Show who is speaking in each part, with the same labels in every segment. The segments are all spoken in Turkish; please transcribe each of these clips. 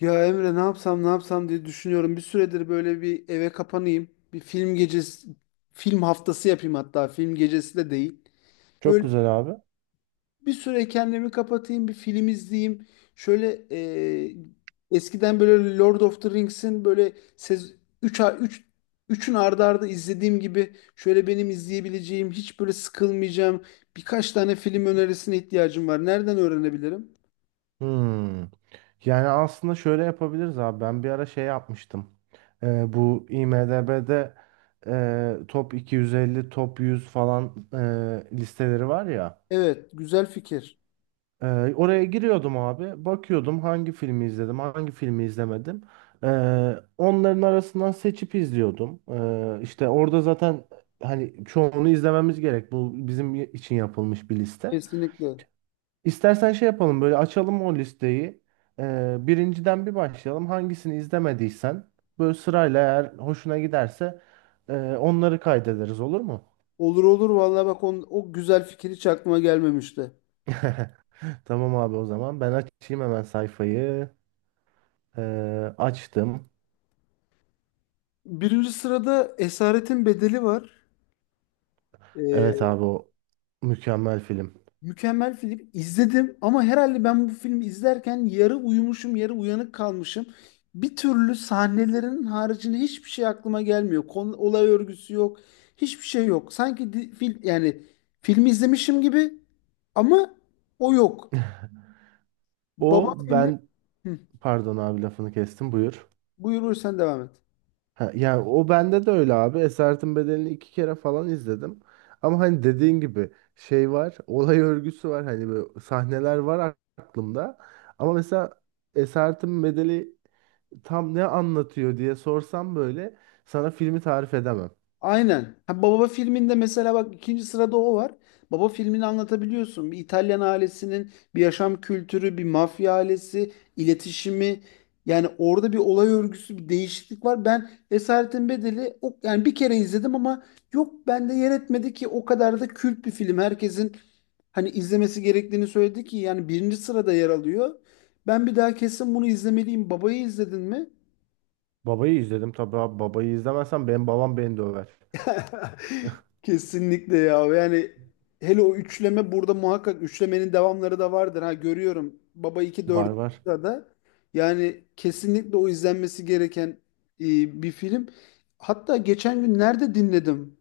Speaker 1: Ya Emre, ne yapsam ne yapsam diye düşünüyorum. Bir süredir böyle bir eve kapanayım. Bir film gecesi, film haftası yapayım, hatta film gecesi de değil.
Speaker 2: Çok
Speaker 1: Böyle
Speaker 2: güzel abi.
Speaker 1: bir süre kendimi kapatayım, bir film izleyeyim. Şöyle e, eskiden böyle Lord of the Rings'in böyle 3 3 üçün ardı ardı izlediğim gibi, şöyle benim izleyebileceğim, hiç böyle sıkılmayacağım birkaç tane film önerisine ihtiyacım var. Nereden öğrenebilirim?
Speaker 2: Hmm. Yani aslında şöyle yapabiliriz abi. Ben bir ara şey yapmıştım. Bu IMDb'de top 250, top 100 falan listeleri var ya.
Speaker 1: Evet, güzel fikir.
Speaker 2: E, Oraya giriyordum abi. Bakıyordum hangi filmi izledim, hangi filmi izlemedim. E, Onların arasından seçip izliyordum. İşte orada zaten hani çoğunu izlememiz gerek. Bu bizim için yapılmış bir liste.
Speaker 1: Kesinlikle.
Speaker 2: İstersen şey yapalım, böyle açalım o listeyi. Birinciden bir başlayalım. Hangisini izlemediysen böyle sırayla, eğer hoşuna giderse onları kaydederiz, olur mu?
Speaker 1: Olur olur vallahi bak on, o güzel fikir hiç aklıma gelmemişti.
Speaker 2: Tamam abi, o zaman ben açayım hemen sayfayı. Açtım.
Speaker 1: Birinci sırada Esaretin Bedeli var.
Speaker 2: Evet
Speaker 1: Ee,
Speaker 2: abi, o mükemmel film.
Speaker 1: Mükemmel film. İzledim ama herhalde ben bu filmi izlerken yarı uyumuşum, yarı uyanık kalmışım. Bir türlü sahnelerin haricinde hiçbir şey aklıma gelmiyor. Konu, olay örgüsü yok. Hiçbir şey yok. Sanki yani filmi izlemişim gibi, ama o yok. Baba
Speaker 2: O
Speaker 1: filmi.
Speaker 2: ben
Speaker 1: Hı,
Speaker 2: Pardon abi, lafını kestim, buyur.
Speaker 1: buyur buyur sen devam et.
Speaker 2: Ha, yani o bende de öyle abi. Esaretin Bedeli'ni iki kere falan izledim. Ama hani dediğin gibi şey var, olay örgüsü var. Hani böyle sahneler var aklımda. Ama mesela Esaretin Bedeli tam ne anlatıyor diye sorsam, böyle sana filmi tarif edemem.
Speaker 1: Aynen. Ha, Baba filminde mesela bak ikinci sırada o var. Baba filmini anlatabiliyorsun. Bir İtalyan ailesinin bir yaşam kültürü, bir mafya ailesi, iletişimi. Yani orada bir olay örgüsü, bir değişiklik var. Ben Esaretin Bedeli o, yani bir kere izledim ama yok, bende yer etmedi ki o kadar da kült bir film. Herkesin hani izlemesi gerektiğini söyledi ki yani birinci sırada yer alıyor. Ben bir daha kesin bunu izlemeliyim. Babayı izledin mi?
Speaker 2: Babayı izledim tabii abi. Babayı izlemezsem benim babam beni döver.
Speaker 1: Kesinlikle ya. Yani hele o üçleme, burada muhakkak üçlemenin devamları da vardır. Ha, görüyorum. Baba iki,
Speaker 2: Var
Speaker 1: 4
Speaker 2: var.
Speaker 1: da yani kesinlikle o izlenmesi gereken bir film. Hatta geçen gün nerede dinledim?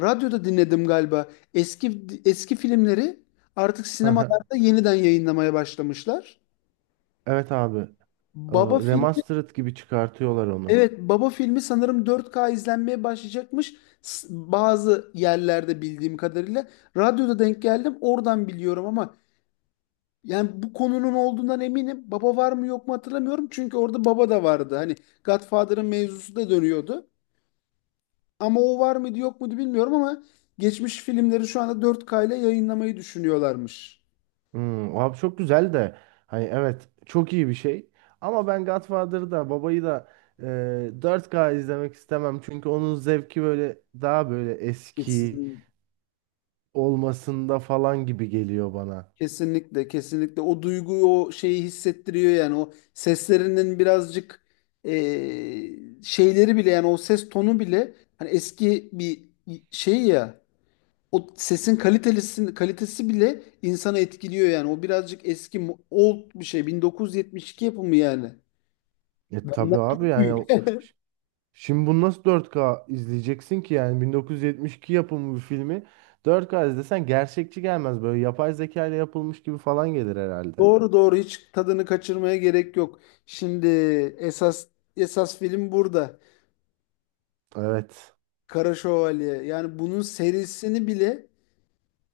Speaker 1: Radyoda dinledim galiba. Eski eski filmleri artık sinemalarda yeniden yayınlamaya başlamışlar.
Speaker 2: Evet abi.
Speaker 1: Baba film
Speaker 2: Remastered gibi çıkartıyorlar onu.
Speaker 1: Evet, Baba filmi sanırım 4K izlenmeye başlayacakmış. Bazı yerlerde bildiğim kadarıyla. Radyoda denk geldim, oradan biliyorum ama yani bu konunun olduğundan eminim. Baba var mı yok mu hatırlamıyorum. Çünkü orada baba da vardı. Hani Godfather'ın mevzusu da dönüyordu. Ama o var mıydı yok muydu bilmiyorum ama geçmiş filmleri şu anda 4K ile yayınlamayı düşünüyorlarmış.
Speaker 2: Abi çok güzel de, hani evet, çok iyi bir şey, ama ben Godfather'ı da babayı da 4K izlemek istemem, çünkü onun zevki böyle daha böyle eski
Speaker 1: Kesin.
Speaker 2: olmasında falan gibi geliyor bana.
Speaker 1: Kesinlikle, kesinlikle o duyguyu, o şeyi hissettiriyor yani o seslerinin birazcık şeyleri bile, yani o ses tonu bile hani eski bir şey ya, o sesin kalitesi bile insanı etkiliyor, yani o birazcık eski old bir şey, 1972 yapımı yani.
Speaker 2: E tabii
Speaker 1: Benden
Speaker 2: abi,
Speaker 1: çok
Speaker 2: yani
Speaker 1: büyük.
Speaker 2: şimdi bunu nasıl 4K izleyeceksin ki? Yani 1972 yapımı bir filmi 4K izlesen gerçekçi gelmez, böyle yapay zeka ile yapılmış gibi falan gelir herhalde.
Speaker 1: Doğru doğru, hiç tadını kaçırmaya gerek yok. Şimdi esas esas film burada.
Speaker 2: Evet.
Speaker 1: Kara Şövalye. Yani bunun serisini bile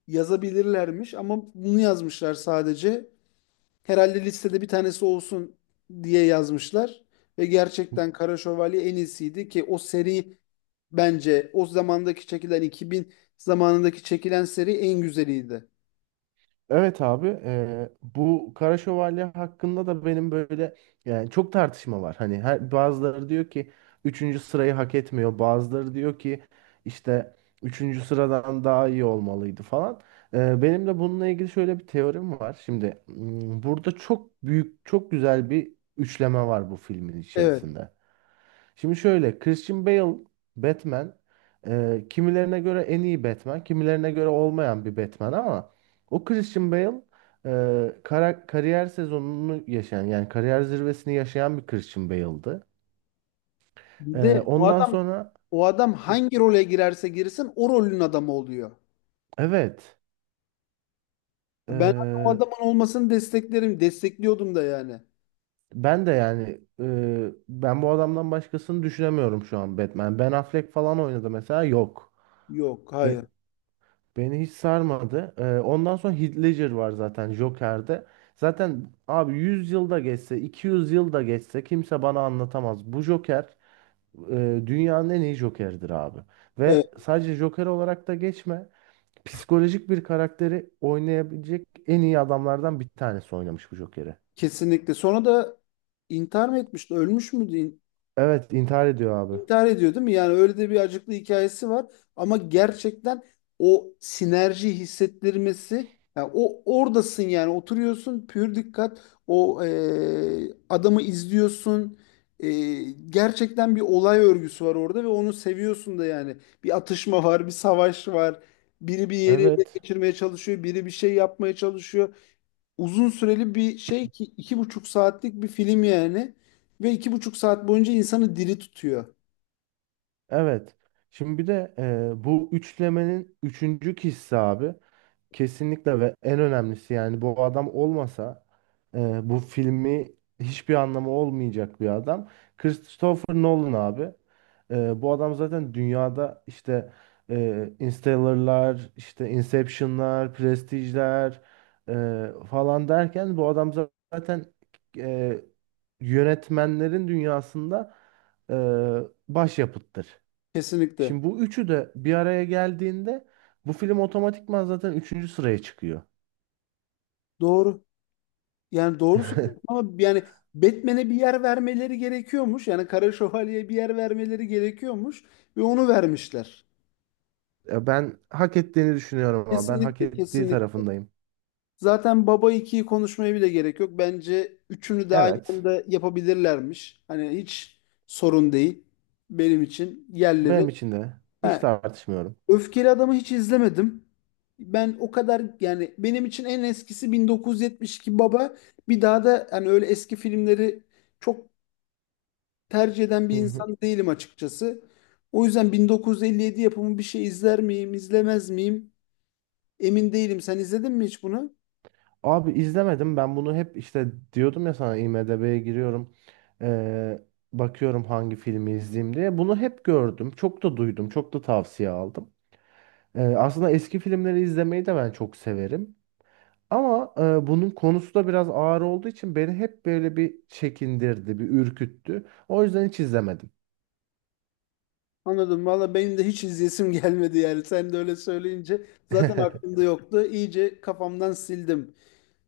Speaker 1: yazabilirlermiş ama bunu yazmışlar sadece. Herhalde listede bir tanesi olsun diye yazmışlar ve gerçekten Kara Şövalye en iyisiydi, ki o seri bence o zamandaki çekilen, 2000 zamanındaki çekilen seri en güzeliydi.
Speaker 2: Evet abi, bu Kara Şövalye hakkında da benim böyle, yani çok tartışma var. Hani bazıları diyor ki üçüncü sırayı hak etmiyor. Bazıları diyor ki işte üçüncü sıradan daha iyi olmalıydı falan. Benim de bununla ilgili şöyle bir teorim var. Şimdi, burada çok büyük, çok güzel bir üçleme var bu filmin
Speaker 1: Evet.
Speaker 2: içerisinde. Şimdi şöyle, Christian Bale Batman, kimilerine göre en iyi Batman, kimilerine göre olmayan bir Batman, ama o Christian Bale kariyer sezonunu yaşayan, yani kariyer zirvesini yaşayan bir Christian Bale'dı. E,
Speaker 1: Bir de o
Speaker 2: Ondan
Speaker 1: adam,
Speaker 2: sonra
Speaker 1: o adam hangi role girerse girsin o rolün adamı oluyor.
Speaker 2: evet,
Speaker 1: Ben o
Speaker 2: e,
Speaker 1: adamın olmasını desteklerim, destekliyordum da yani.
Speaker 2: ben de yani, ben bu adamdan başkasını düşünemiyorum şu an Batman. Ben Affleck falan oynadı mesela, yok.
Speaker 1: Yok, hayır.
Speaker 2: Beni hiç sarmadı. Ondan sonra Heath Ledger var zaten Joker'de. Zaten abi, 100 yılda geçse, 200 yılda geçse kimse bana anlatamaz. Bu Joker dünyanın en iyi Joker'dir abi.
Speaker 1: Evet,
Speaker 2: Ve sadece Joker olarak da geçme. Psikolojik bir karakteri oynayabilecek en iyi adamlardan bir tanesi oynamış bu Joker'i.
Speaker 1: kesinlikle. Sonra da intihar mı etmişti? Ölmüş müydü?
Speaker 2: Evet, intihar ediyor abi.
Speaker 1: İntihar ediyor, değil mi? Yani öyle de bir acıklı hikayesi var. Ama gerçekten o sinerji hissettirmesi, yani o oradasın, yani oturuyorsun pür dikkat o adamı izliyorsun. E, Gerçekten bir olay örgüsü var orada ve onu seviyorsun da yani. Bir atışma var, bir savaş var. Biri bir yeri ele
Speaker 2: Evet,
Speaker 1: geçirmeye çalışıyor, biri bir şey yapmaya çalışıyor. Uzun süreli bir şey ki 2,5 saatlik bir film yani. Ve 2,5 saat boyunca insanı diri tutuyor.
Speaker 2: evet. Şimdi bir de bu üçlemenin üçüncü kişisi abi. Kesinlikle ve en önemlisi, yani bu adam olmasa bu filmi hiçbir anlamı olmayacak bir adam. Christopher Nolan abi. Bu adam zaten dünyada, işte Interstellar'lar, işte Inception'lar, Prestige'ler falan derken, bu adam zaten e, yönetmenlerin dünyasında e, başyapıttır.
Speaker 1: Kesinlikle.
Speaker 2: Şimdi bu üçü de bir araya geldiğinde bu film otomatikman zaten üçüncü sıraya çıkıyor.
Speaker 1: Doğru. Yani doğru söylüyorsun ama yani Batman'e bir yer vermeleri gerekiyormuş. Yani Kara Şövalye'ye bir yer vermeleri gerekiyormuş ve onu vermişler.
Speaker 2: Ya ben hak ettiğini düşünüyorum, ama ben hak
Speaker 1: Kesinlikle,
Speaker 2: ettiği
Speaker 1: kesinlikle.
Speaker 2: tarafındayım.
Speaker 1: Zaten Baba ikiyi konuşmaya bile gerek yok. Bence üçünü de aynı
Speaker 2: Evet.
Speaker 1: anda yapabilirlermiş. Hani hiç sorun değil benim için yerleri.
Speaker 2: Benim için de. Hiç
Speaker 1: Ha,
Speaker 2: tartışmıyorum.
Speaker 1: Öfkeli Adam'ı hiç izlemedim. Ben o kadar, yani benim için en eskisi 1972 Baba. Bir daha da hani öyle eski filmleri çok tercih eden bir
Speaker 2: Hı hı.
Speaker 1: insan değilim açıkçası. O yüzden 1957 yapımı bir şey izler miyim, izlemez miyim? Emin değilim. Sen izledin mi hiç bunu?
Speaker 2: Abi izlemedim. Ben bunu hep işte diyordum ya, sana IMDb'ye giriyorum. Ee, Bakıyorum hangi filmi izleyeyim diye. Bunu hep gördüm. Çok da duydum. Çok da tavsiye aldım. Aslında eski filmleri izlemeyi de ben çok severim. Ama bunun konusu da biraz ağır olduğu için beni hep böyle bir çekindirdi, bir ürküttü. O yüzden hiç izlemedim.
Speaker 1: Anladım. Valla benim de hiç izleyesim gelmedi yani. Sen de öyle söyleyince zaten aklımda yoktu. İyice kafamdan sildim.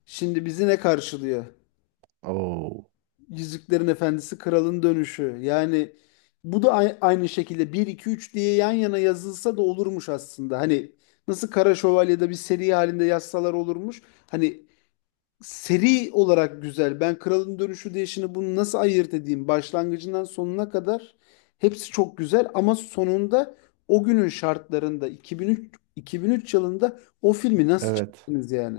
Speaker 1: Şimdi bizi ne karşılıyor?
Speaker 2: Oo,
Speaker 1: Yüzüklerin Efendisi, Kralın Dönüşü. Yani bu da aynı şekilde bir 2 3 diye yan yana yazılsa da olurmuş aslında. Hani nasıl Kara Şövalye'de bir seri halinde yazsalar olurmuş. Hani seri olarak güzel. Ben Kralın Dönüşü diye şimdi bunu nasıl ayırt edeyim? Başlangıcından sonuna kadar hepsi çok güzel, ama sonunda o günün şartlarında 2003 yılında o filmi nasıl
Speaker 2: evet.
Speaker 1: çektiniz yani?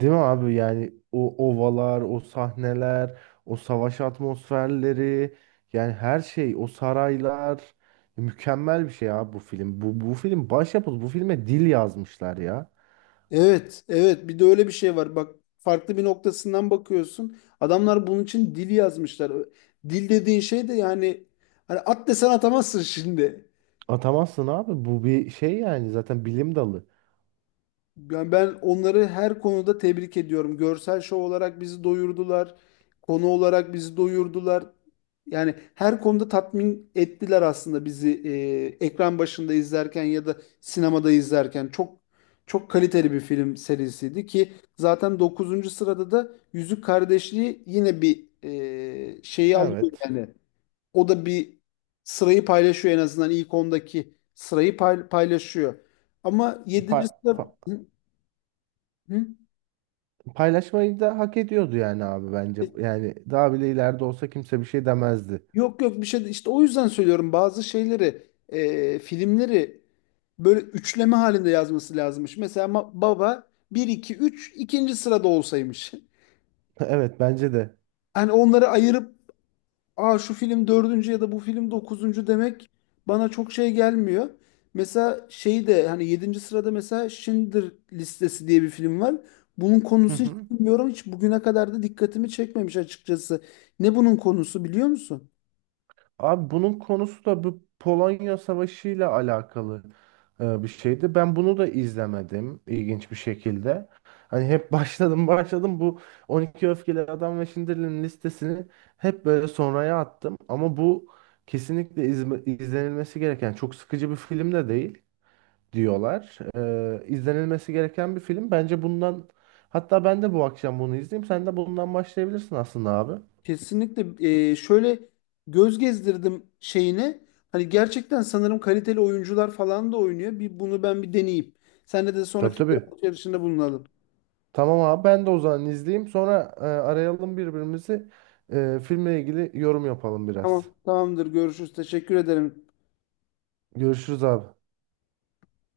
Speaker 2: Değil mi abi? Yani o ovalar, o sahneler, o savaş atmosferleri, yani her şey, o saraylar, mükemmel bir şey abi bu film. Bu film başyapıt. Bu filme dil yazmışlar ya.
Speaker 1: Evet, evet. Bir de öyle bir şey var. Bak farklı bir noktasından bakıyorsun. Adamlar bunun için dil yazmışlar. Dil dediğin şey de yani hani at desen atamazsın şimdi.
Speaker 2: Atamazsın abi. Bu bir şey, yani zaten bilim dalı.
Speaker 1: Yani ben onları her konuda tebrik ediyorum. Görsel şov olarak bizi doyurdular. Konu olarak bizi doyurdular. Yani her konuda tatmin ettiler aslında bizi ekran başında izlerken ya da sinemada izlerken. Çok çok kaliteli bir film serisiydi ki zaten dokuzuncu sırada da Yüzük Kardeşliği yine bir şeyi alıyor
Speaker 2: Evet.
Speaker 1: yani. O da bir sırayı paylaşıyor, en azından ilk 10'daki sırayı paylaşıyor. Ama yedinci
Speaker 2: Pa-
Speaker 1: sırada. Hı?
Speaker 2: Paylaşmayı da hak ediyordu yani abi,
Speaker 1: E,
Speaker 2: bence. Yani daha bile ileride olsa kimse bir şey demezdi.
Speaker 1: Yok yok, işte o yüzden söylüyorum bazı şeyleri filmleri böyle üçleme halinde yazması lazımmış. Mesela baba bir 2 3 ikinci sırada olsaymış.
Speaker 2: Evet, bence de.
Speaker 1: Hani onları ayırıp, aa şu film dördüncü ya da bu film dokuzuncu demek bana çok şey gelmiyor. Mesela şey de hani yedinci sırada mesela Schindler listesi diye bir film var. Bunun
Speaker 2: Hı
Speaker 1: konusu hiç
Speaker 2: hı.
Speaker 1: bilmiyorum. Hiç bugüne kadar da dikkatimi çekmemiş açıkçası. Ne bunun konusu biliyor musun?
Speaker 2: Abi bunun konusu da bu Polonya Savaşı ile alakalı bir şeydi. Ben bunu da izlemedim, ilginç bir şekilde. Hani hep başladım başladım, bu 12 Öfkeli Adam ve Schindler'in listesini hep böyle sonraya attım. Ama bu kesinlikle izlenilmesi gereken, çok sıkıcı bir film de değil, diyorlar. İzlenilmesi gereken bir film. Bence bundan, hatta ben de bu akşam bunu izleyeyim. Sen de bundan başlayabilirsin aslında abi.
Speaker 1: Kesinlikle şöyle göz gezdirdim şeyine. Hani gerçekten sanırım kaliteli oyuncular falan da oynuyor. Bir bunu ben bir deneyeyim. Senle de sonra
Speaker 2: Tabii
Speaker 1: fikir
Speaker 2: tabii.
Speaker 1: alışverişinde bulunalım.
Speaker 2: Tamam abi, ben de o zaman izleyeyim. Sonra arayalım birbirimizi. Filmle ilgili yorum yapalım biraz.
Speaker 1: Tamam, tamamdır. Görüşürüz. Teşekkür ederim.
Speaker 2: Görüşürüz abi.